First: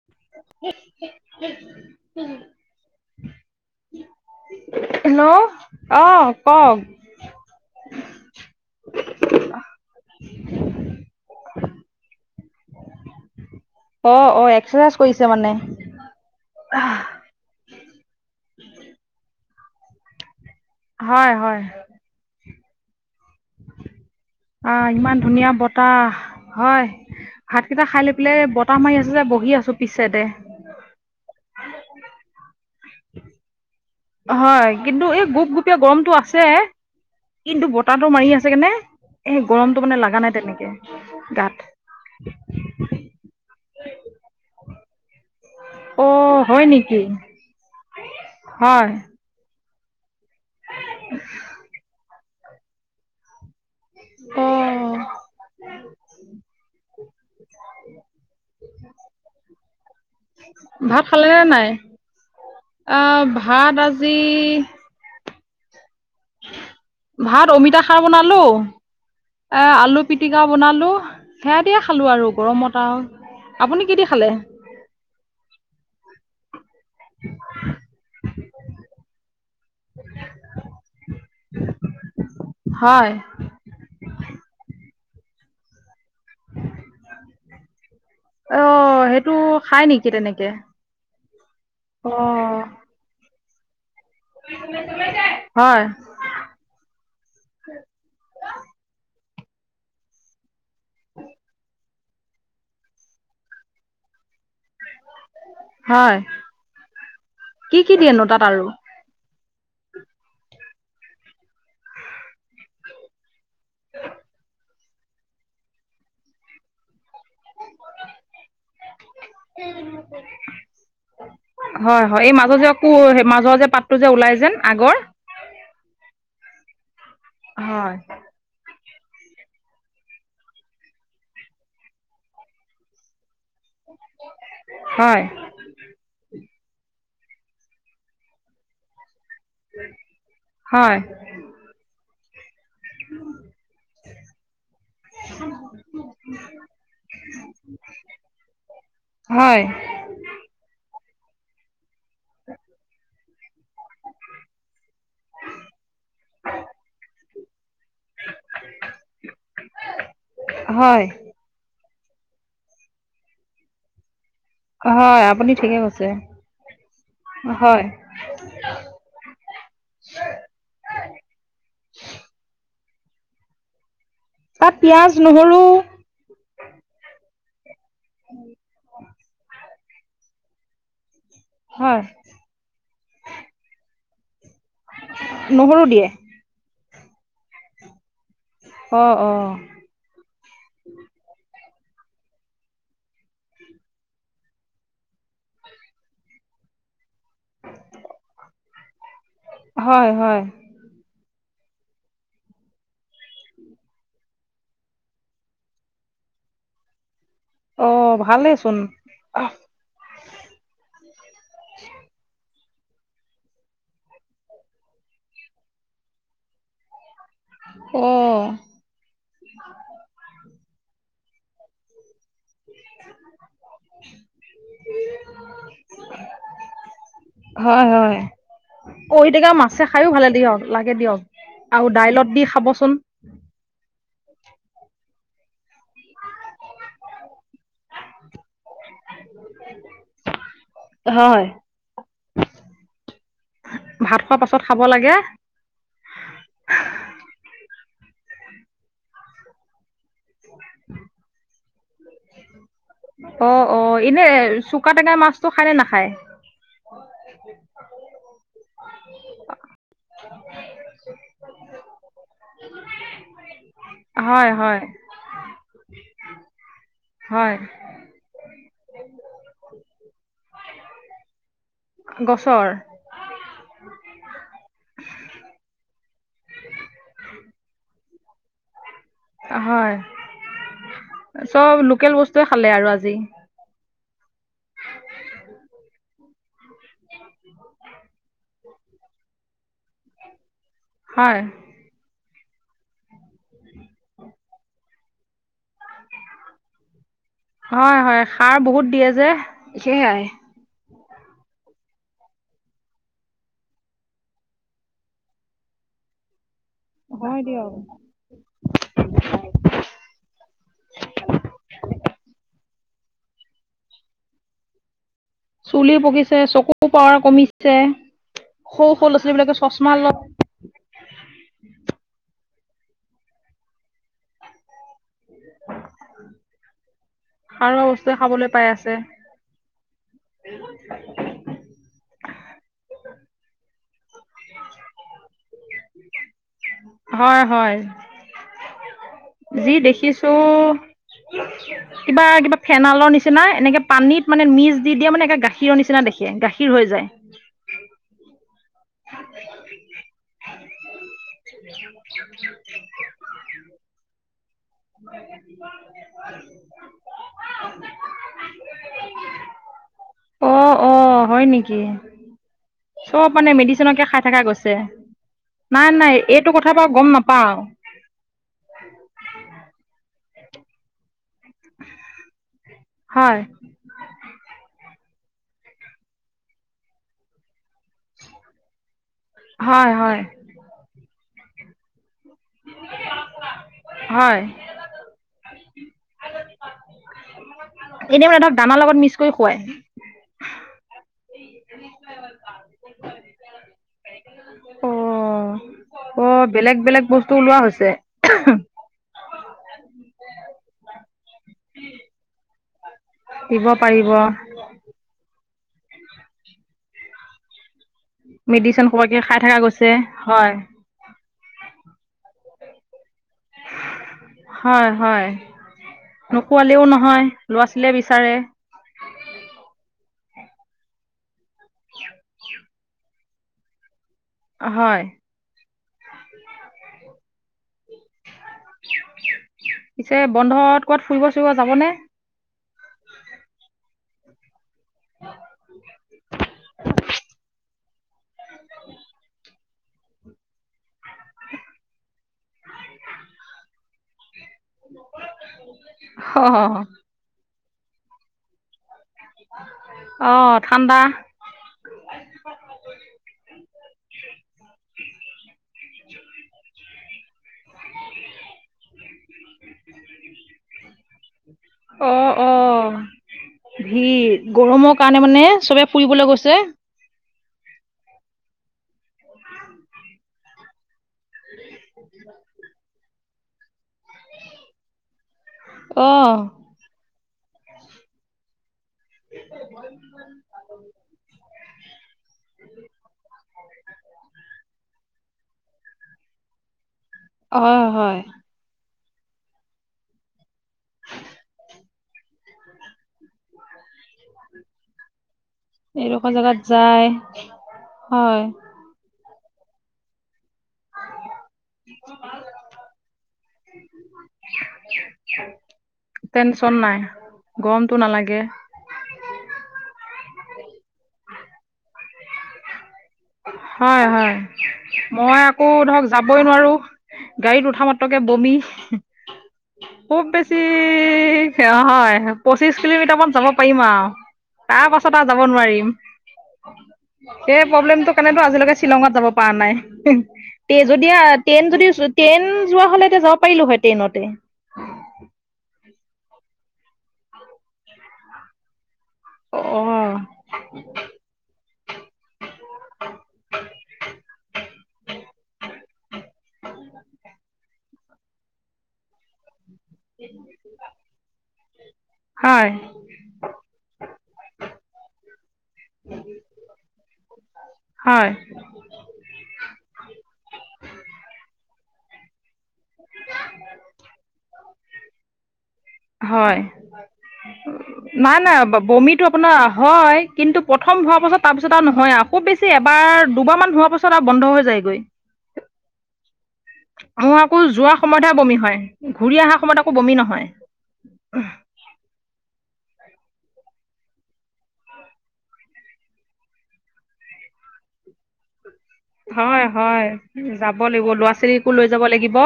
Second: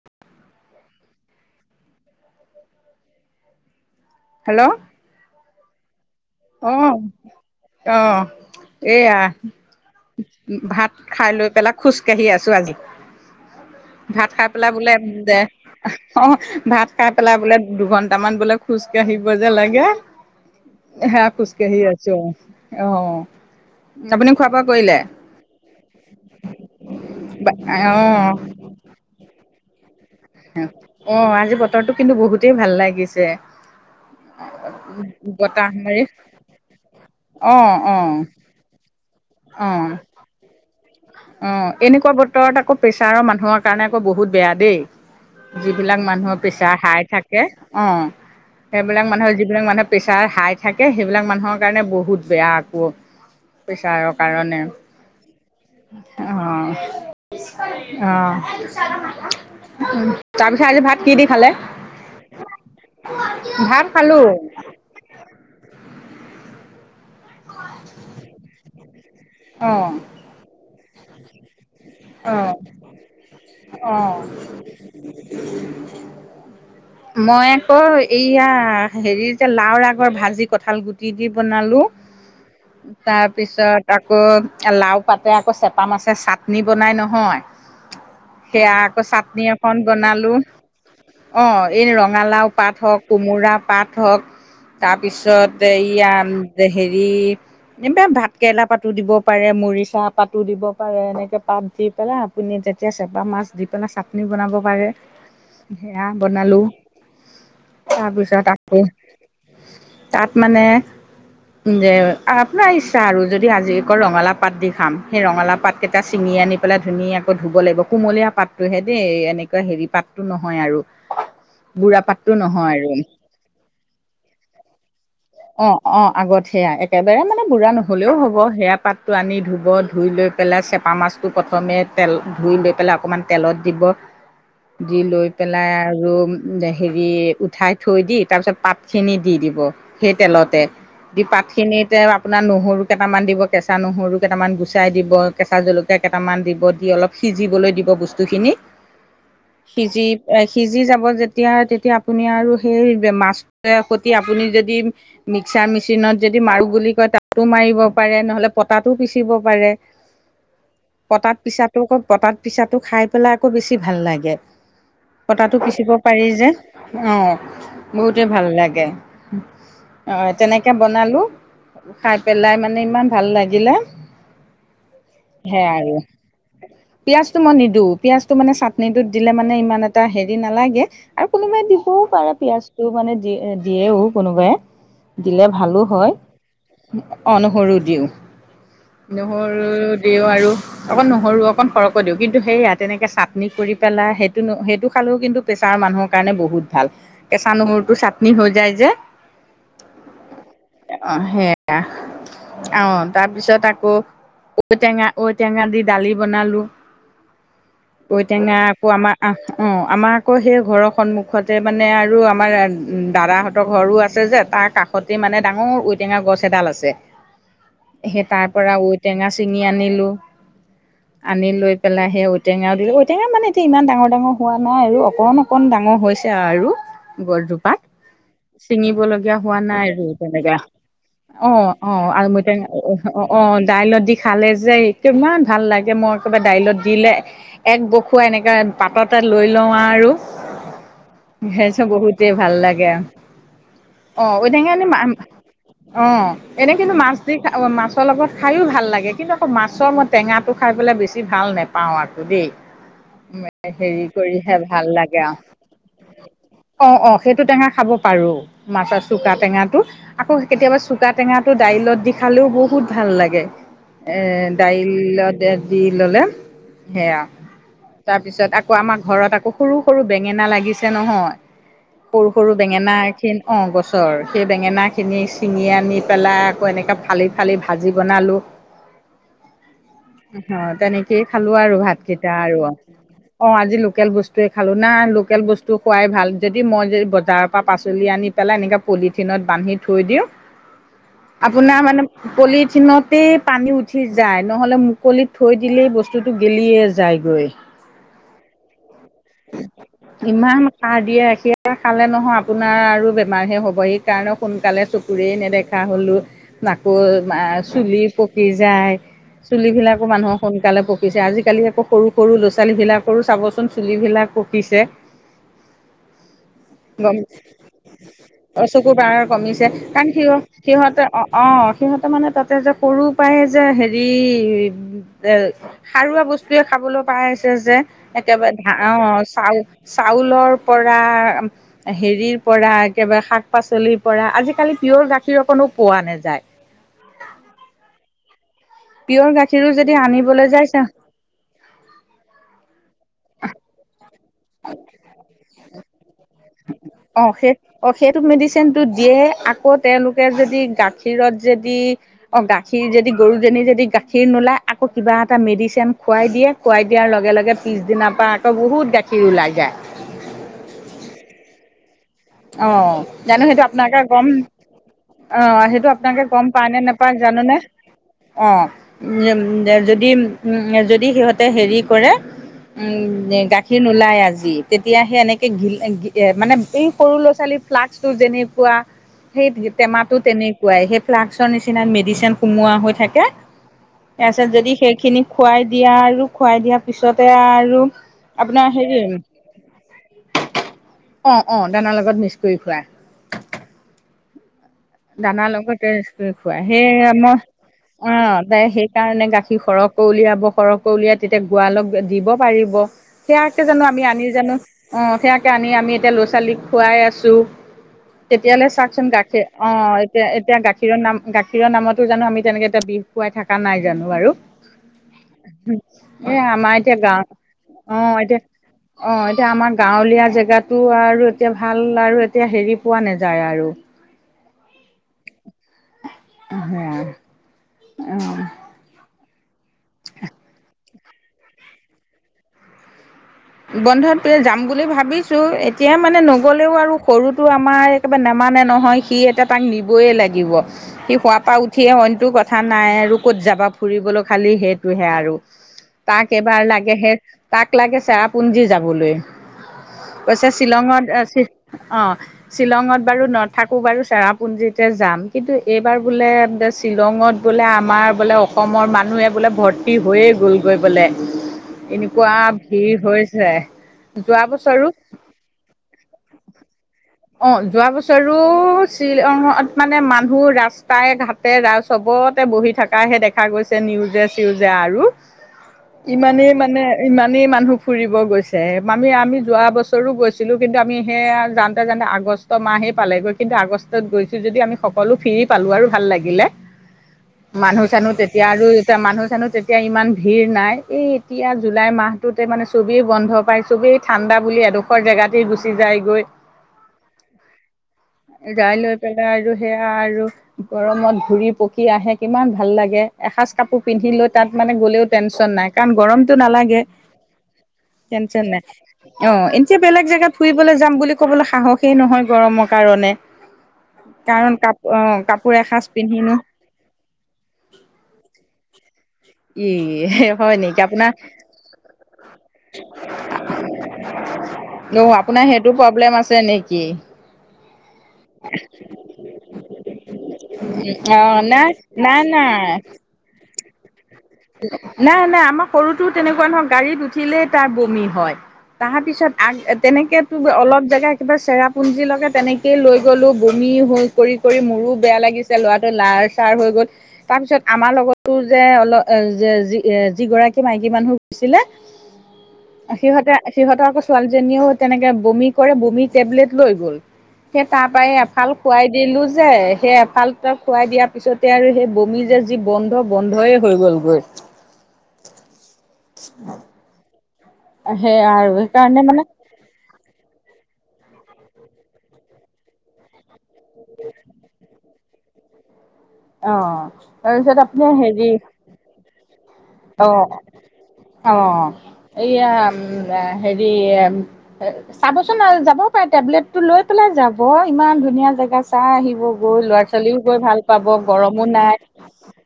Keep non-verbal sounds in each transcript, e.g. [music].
[unintelligible] Hello? Hello, অ। কওক অ, অহ এয়া ভাত খাই লৈ পেলাই খোজকাঢ়ি আছো আজি। অ ভাত অ খাই পেলাই এক্সাৰচাইজ বোলে কৰিছে দে মানে অ ভাত খাই পেলাই বোলে দুঘন্টা মান বোলে খোজকাঢ়িব যে লাগে। সেয়া হয় হয় খোজকাঢ়ি আছো। অ- অ। আপুনি খোৱা বোৱা অ, কৰিলে ইমান ধুনীয়া বতাহ হয়। ভাতকেইটা খাই অ লৈ পেলাই এই বতাহ মাৰি আছে যে বহি আছো পিছ চাইডে। অ, আজি বতৰটো কিন্তু বহুতেই ভাল লাগিছে। হয়। কিন্তু এই বতাহ গোপ-গোপীয়া মাৰি গৰমটো আছে, অ কিন্তু অ বতাহটো মাৰি আছে। কাৰণে এ অ গৰমটো মানে লাগা নাই তেনেকে। অ, গাত এনেকুৱা বতৰত আকৌ প্ৰেছাৰৰ মানুহৰ কাৰণে আকৌ বহুত বেয়া দেই। যিবিলাক অ মানুহৰ হয় প্ৰেছাৰ নেকি হাই থাকে, অ হয় সেইবিলাক মানুহৰ যিবিলাক মানুহে প্ৰেছাৰ হাই থাকে সেইবিলাক মানুহৰ কাৰণে বহুত বেয়া আকৌ প্ৰেছাৰৰ অ কাৰণে। অ। অ, তাৰপিছত আজি ভাত কি দি খালে? [inaudible] অ ভাত আজি ভাত অমিতা খাৰ বনালো, আ অ', আলু পিটিকাও বনালো। সেয়া দিয়ে খালো আৰু অ', গৰমত আৰু আপুনি কি দি অ', খালে? মই আকৌ এইয়া হেৰিৰ লাওৰ আগৰ ভাজি কঠাল গুটি দি বনালো, হয়। তাৰ পিছত আকৌ লাও পাতে আকৌ চেপা মাছে চাটনি বনাই নহয় সেয়া আকৌ অ' সেইটো চাটনি এখন খাই নেকি বনালো। তেনেকে? অ এই ৰঙালাও অ' পাত হওক, কোমোৰা পাত হওক তাৰপিছত হয়, এইয়ান হেৰি এনেবা ভাতকৰেলা পাতো দিব পাৰে, মৰিচা পাতো দিব পাৰে। এনেকে পাত দি পেলাই আপুনি যেতিয়া চেপা মাছ দি পেলাই চাটনি বনাব পাৰে। সেয়া হয়। বনালো কি কি দিয়েনো তাত তাৰপিছত আৰু? আকৌ তাত মানে যে আপ আপোনাৰ ইচ্ছা আৰু যদি আজি অকল ৰঙালাউ পাত দি খাম সেই ৰঙালাউ পাতকেইটা ছিঙি আনি পেলাই ধুনীয়া কৈ ধুব লাগিব কুমলীয়া পাতটোহে দেই, এনেকুৱা হেৰি পাতটো নহয় আৰু। বুঢ়া হয়, হয়। পাতটো এই মাজৰ যে নহয় আকৌ আৰু। মাজৰ যে পাতটো যে ওলাই যেন আগৰ। অ-অ আগত সেয়া। একেবাৰে মানে বুঢ়া হয়। নহ'লেও হ'ব। সেয়া পাতটো আনি ধুব, ধুই লৈ পেলাই চেপা মাছটো প্ৰথমে তেল ধুই লৈ পেলাই অকমান তেলত দিব, দি হয়, লৈ পেল পেলাই আৰু হেৰি উঠাই থৈ দি তাৰপিছত পাতখিনি দি দিব। সেই তেলতে, হয়, দি পাত খিনিতে আপোনাৰ নহৰু কেইটামান দিব কেঁচা নহৰু কেইটামান গুচাই দিব, কেঁচা জলকীয়া কেইটামান দিব, দি অলপ সিজিবলৈ দিব বস্তুখিনি। হয়। এই সিজি যাব যেতিয়া তেতিয়া আপুনি আৰু সেই মাছ সতি আপুনি যদি মিক্সাৰ মেচিনত যদি মাৰো বুলি কয় তাতো মাৰিব পাৰে, নহ'লে পটাটো পিচিব পাৰে। [inaudible] হয়। পটাত পিছাটো আকৌ পটাত পিছাটো খাই পেলাই আকৌ বেছি ভাল লাগে। হয় আপুনি পটাটো ঠিকে পিচিব কৈছে। পাৰি যে, অ হয়, বহুতে ভাল লাগে। উম। অ তেনেকে বনালো খাই পেলাই মানে ইমান ভাল লাগিলে। তাত পিয়াজ, সে নহৰু আৰু পিয়াজটো মই নিদো। পিয়াজটো মানে চাটনিটোত দিলে মানে ইমান এটা হেৰি নালাগে আৰু কোনোবাই হয়, দিবও পাৰে পিয়াজ। টো মানে দি দিয়েও কোনোবাই। দিলে ভালো নহৰু দিয়ে। হয় অ নহৰু দিওঁ অ', অ', নহৰু। দিওঁ আৰু। অকণ নহৰু অকণ সৰহকৈ দিওঁ কিন্তু সেইয়া তেনেকে চাটনি কৰি পেলাই সেইটো সেইটো খালেও কিন্তু। প্ৰেছাৰ মানুহৰ কাৰণে বহুত ভাল কেঁচা নহৰুটো চাটনি হৈ যায় যে। হয় হয় অ সেইয়া আহ তাৰপিছত আকৌ ঔটেঙা ঔটেঙা দি দালি বনালো। অ' ঔটেঙা ভালেইচোন। আকৌ আমাৰ আহ অ আমাক কৌ সেই ঘৰৰ সন্মুখতে মানে আৰু আমাৰ দাদাহঁতৰ ঘৰো আছে যে তাৰ কাষতে মানে ডাঙৰ ঔটেঙা গছ এডাল আছে সেই তাৰ পৰা টেঙা চিঙি আনিলোঁ আনি লৈ পেলাই সেই ঔটেঙাও দিলে ঔ টেঙা মানে এতিয়া ইমান ডাঙৰ ডাঙৰ হোৱা নাই আৰু অকণ অকণ ডাঙৰ হৈছে আৰু গছজোপাত হয় হয়, ছিঙি বলে ঔটেঙা হোৱা মাছে নাই খায়ো আৰু ভালে তেনেকা দিয়ক লাগে দিয়ক। অ অ আৰু দাইলত দি মই টেঙা খাবচোন। অ অ দাইলত দি খালে যে কিমান ভাল লাগে মই একেবাৰে দাইলত দিলে। এক বসুৱাই এনেকা পাতত তাত লৈ লওঁ আৰু হয়। সেই চ বহুতেই ভাল লাগে। ভাত অ খোৱাৰ পাছত ঔটেঙা খাব এনেই মা লাগে। অ এনে কিন্তু মাছ দি মাছৰ লগত খায়ো ভাল লাগে কিন্তু আকৌ মাছৰ মত টেঙাটো খাই পেলাই বেছি ভাল নোপাওঁ আৰু দেই। অ' অ' হেৰি এনে কৰিহে ভাল চুকা টেঙাৰ লাগে মাছটো খায় নে নাখায়? আও অ অ সেইটো টেঙা খাব পাৰো মাছৰ চোকা টেঙাটো আকৌ কেতিয়াবা চুকা টেঙাটো দাইলত দি খালেও বহুত ভাল লাগে। এ হয় হয় দাইলত দি ললে সেয়া হয় তাৰপিছত আকৌ আমাৰ ঘৰত আকৌ সৰু সৰু বেঙেনা লাগিছে নহয়। সৰু সৰু গছৰ বেঙেনা অঁ গছৰ সেই বেঙেনাখিনি ছিঙি আনি পেলাই আকৌ এনেকা ফালি ফালি ভাজি বনালোঁ। হয়। অ তেনেকেই খালো আৰু চব লোকেল ভাতকেইটা বস্তুৱে আৰু খালে আজি। অ আজি লোকেল বস্তুৱে খালোঁ নাই লোকেল বস্তু খোৱাই ভাল যদি মই যদি বজাৰৰ পৰা পাচলি আনি এনেকা পলিথিনত বান্ধি থৈ দিওঁ হয় আপোনাৰ মানে পলিথিনতেই পানী উঠি যায় নহ'লে মুকলিত থৈ দিলেই বস্তুটো গেলিয়ে যায়গৈ। হয় হয় সাৰ বহুত দিয়ে যে সেয়াই। ইমান সাৰ দিয়ে ৰাখি খালে নহয় আপোনাৰ আৰু বেমাৰহে হ'ব সেইকাৰণে সোনকালে চকুৰেই নেদেখা হ'লোঁ। নাকৌ হয় দিয়ক। চুলি পকি যায়। চুলিবিলাকো মানুহৰ সোনকালে পকিছে আজিকালি আকৌ সৰু সৰু ল'ৰা ছোৱালী বিলাকৰো চাবচোন চুলিবিলাক পকিছে। চুলি পকিছে চকু গম পাৱাৰ কমি অ চকুৰ পাৱাৰ কমিছে চশমা কাৰণ লয়। সিহ সিহঁতে অ অ সিহঁতে মানে তাতে যে সৰু পৰাই যে হেৰি এ সাৰুৱা বস্তুৱে খাবলৈ পাইছে যে সাৰুৱা বস্তুৱে খাবলৈ একেবাৰে পাই ধা অ আছে চাউ চাউলৰ পৰা হেৰি পৰা একেবাৰে শাক-পাচলিৰ পৰা আজিকালি প্ৰিয়ৰ গাখীৰ অকণো পোৱা নেযায়। হয় হয় পিয়ৰ গাখীৰো যি যদি দেখিছো আনিবলৈ যাই ছা কিবা কিবা ফেনলৰ নিচিনা এনেকে, পানীত মানে মিজ দি দিয়া মানে নে গাখীৰৰ নিচিনা দেখে গাখীৰ হৈ যায়। অ সেই অ সেইটো মেডিচিন টো দিয়ে আকৌ তেওঁলোকে যদি গাখীৰ, গাখীৰত যদি অ গাখীৰ যদি গৰুজনী যদি গাখীৰ নোলায়। আকৌ কিবা এটা মেডিচেন খুৱাই দিয়ে, খুৱাই দিয়াৰ লগে লগে পিছদিনাৰ পৰা আকৌ বহুত গা ওলাই যায়। অ অ হয় নেকি? অ, চব জানো মানে সেইটো আপোনাকে মেডিচিনকে খাই গম থকা গৈছে অ সেইটো নাই নাই আপোনালোকে গম এইটো পায় কথা নে বাৰু গম নেপায় নাপাওঁ জানোনে? অ উম এম এম যদি উম যদি সিহঁত হেৰি কৰে উম হয় গা খীৰ নোলায় আজি তেতিয়া সেই এনেকে ঘিল ঘি মানে এই সৰু লৰা-ছোৱালী ফ্লাক্সটো যেনেকুৱা সেই হয় টেমাটো হয় তেনে কুৱাই, সেই ফ্লাক্সৰ নিচিনা মেডিচিন সোমোৱা হৈ থাকে। তাৰ হয় পিছত যদি সেইখিনি খুৱাই দিয়া আৰু খুৱাই দিয়া পিছতে আৰু এনেও এতক আপোনাৰ দানা লগত হেৰি মিছ কৰি খুৱাই। অ অ দানাৰ লগত মিক্স কৰি খুৱাই। অ দানাৰ লগত মিজ অ কৰি খুৱাই, বেলেগ সেই বেলেগ বস্তু আমই ওলোৱা হৈছে অ তাই সেই সেই কাৰণে গাখীৰ সৰহকৈ উলিয়াব, সৰহকৈ উলিয়াই তেতিয়া গোৱালক দিব পাৰিব। সেয়াকে দিব জানো আমি পাৰিব আনি জানো অ সেয়াকে আনি আমি এতিয়া ল'ৰা - ছোৱালীক খোৱাই আছো, তেতিয়ালে মেডিচিন চাওকচোন খোৱাকে খাই গাখীৰ থকা অ গৈছে এতিয়া হয় এতিয়া গাখীৰৰ নাম গাখীৰৰ নামতো জানো আমি তেনেকে এতিয়া বিহ খুৱাই থাকা নাই জানো আৰু হয় হয় হু, এ আমাৰ নোখোৱালেও এতিয়া গাও নহয় ল'ৰা ছোৱালীয়ে অ বিচাৰে এতিয়া অ এতিয়া আমাৰ গাঁৱলীয়া জেগাতো আৰু এতিয়া ভাল আৰু এতিয়া হেৰি পোৱা নেযায় আৰু হয়। হেয়া অ। পিছে বন্ধত ক'ত ফুৰিব চুৰিব যাবনে? বন্ধত যাম বুলি ভাবিছো এতিয়া মানে নগলেও আৰু সৰুটো আমাৰ একেবাৰে নেমানে নহয়, সি এতিয়া তাক নিবয়ে লাগিব। সি শুৱা পা উঠিয়ে অইনটো কথা নাই আৰু ক'ত যাবা ফুৰিবলৈ খালি সেইটোহে আৰু তাক এবাৰ অ' লাগে সে তাক লাগে চেৰাপুঞ্জী যাবলৈ। কৈছে অ' ঠাণ্ডা শ্বিলঙত অ শ্বি অ। শ্বিলঙত বাৰু নথাকো বাৰু চেৰাপুঞ্জিতে যাম কিন্তু এইবাৰ বোলে বেছ শ্বিলঙত বোলে আমাৰ বোলে অসমৰ মানুহে বোলে ভৰ তি হৈয়ে গ'ল গৈ বোলে অ' এনেকুৱা অ' ভিৰ হয়। ভিৰ গৰমৰ কাৰণে মানে চবে ফুৰিবলৈ গৈছে। অ যোৱা বছৰো শ্বিলঙত মানে মানুহ ৰাস ৰাস্তাই ঘাতে আও চবতে বহি থাকাহে দেখা গৈছে নিউজ, জে চিউজে আৰু ইমানেই অ' মানে ইমানেই মানুহ ফুৰিব গৈছে। তে মানে আমি যোৱা বছৰো গৈছিলো কিন্তু আমি সেয়া জানতে জানতে আগ আগষ্ট মাহেই পালেগৈ কিন্তু আগষ্টত গৈছো যদি আমি সকলো ফ্ৰী পালো আৰু ভাল লাগিলে। মানুহ হয় চানুহ হয় তেতিয়া আৰু য়া মানুহ চানুহ তেতিয়া ইমান ভিৰ নাই এই এতিয়া জুলাই মাহটোতে মানে চবেই বন্ধ পায় চবেই। ঠাণ্ডা বুলি এডোখৰ জোতেই গুছি, এনেকুৱা জেগাত যায়। হয় যাই লৈ পেলাই আৰু সেয়া আৰু গৰমত ঘুৰি পকি। কি আহে কিমান ভাল লাগে এসাঁজ কাপোৰ পিন্ধি লৈ তাত মানে গ'লেও টেনশন নাই কাৰণ গৰমটো টেনচন নালাগে। নাই গৰমটো নালাগে। টেনচন নাই অ এতিয়া বেলেগ জেগাত ফুৰিবলৈ যাম বুলি ক'বলৈ সাহসেই নহয় গৰমৰ কাৰণে। হয় হয়, কাৰণ কাপ অ মই কাপোৰ আকৌ এসাঁজ ধৰক পিন্ধিনো যাবই নোৱাৰো। গাড়ীত উঠা মাত্ৰকে বমি হিহ। ই খুব হয় বেছি নেকি আপোনাৰ সেৱা হয় পঁচিশ কিলোমিটাৰ মান যাব পাৰিম আৰু তাৰ অ পাছত আৰু যাব আপোনাৰ সেইটো নোৱাৰিম, প্ৰব্লেম আছে নেকি সেই প্ৰব্লেমটো কাৰণেতো আজিলৈকে শ্বিলংত যাব পৰা নাই হিহ, তে যদিওঁ অ আ নাই টেন যদিও নাই টেন নাই যোৱা হলে তেতিয়া যাব পাৰিলো হয় টেইনতে। নাই, নাই আমাৰ সৰুটো তেনেকুৱা নহয়, গাড়ীত উঠিলেই তাৰ বমি হয় তাৰ পিছত। আগ অ' তেনেকে তো অলপ জেগা, কিবা চেৰাপুঞ্জী লগকে তেনেকেইয় লৈ গলো বমি হৈ কৰি কৰি মোৰো বেয়া লাগিছে ল'ৰাটো লাষ্ট, ষ্টাৰ হৈ গ'ল, তাৰপিছত আমাৰ লগতো যে অলপ, যি এ যিগৰাকী মাইকী মানুহ গৈছিলে। হয় সিহঁতে সিহঁতৰ আকৌ ছোৱালীজনীও তেনেকে বমি। কৰে বমি টেবলেট লৈ গ'ল সেই তাৰপাই হয় এফাল, খুৱাই দিলোঁ যে, সেই এফাল এটা খুৱাই দিয়াৰ পিছতে আৰু সেই বমি যে যি বন্ধ বন্ধই হৈ গ'ল। [unintelligible] হয়। সেই নাই আৰু নাই সেইকাৰণে মানে বমিটো আপোনাৰ, হয়, কিন্তু প্ৰথম হোৱাৰ পাছত তাৰপিছত আৰু নহয় আও বেছি। এবাৰ দুবাৰমান হোৱাৰ পাছত আৰু বন্ধ হৈ যায়গৈ। অ'হ। মোৰ আকৌ যোৱাৰ সময়তহে বমি হয় ঘূৰি অহাৰ সময়ত আকৌ অ বমি নহয়। অ এয়া হেৰি, চাবচোন আৰু যাব পাৰে টেবলেট টো লৈ পেলাই যাব ইমান ধুনীয়া জেগা চাই আহিব। গৈ হয় ল'ৰা হয় ছোৱালীও গৈ ভাল যাব পাব। লাগিব ল'ৰা গৰমো ছোৱালীকো নাই লৈ যাব লাগিব।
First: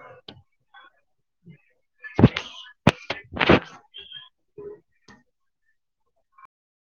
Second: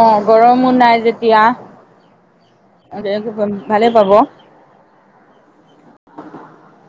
অ গৰমো নাই যেতিয়া ভালে পাব।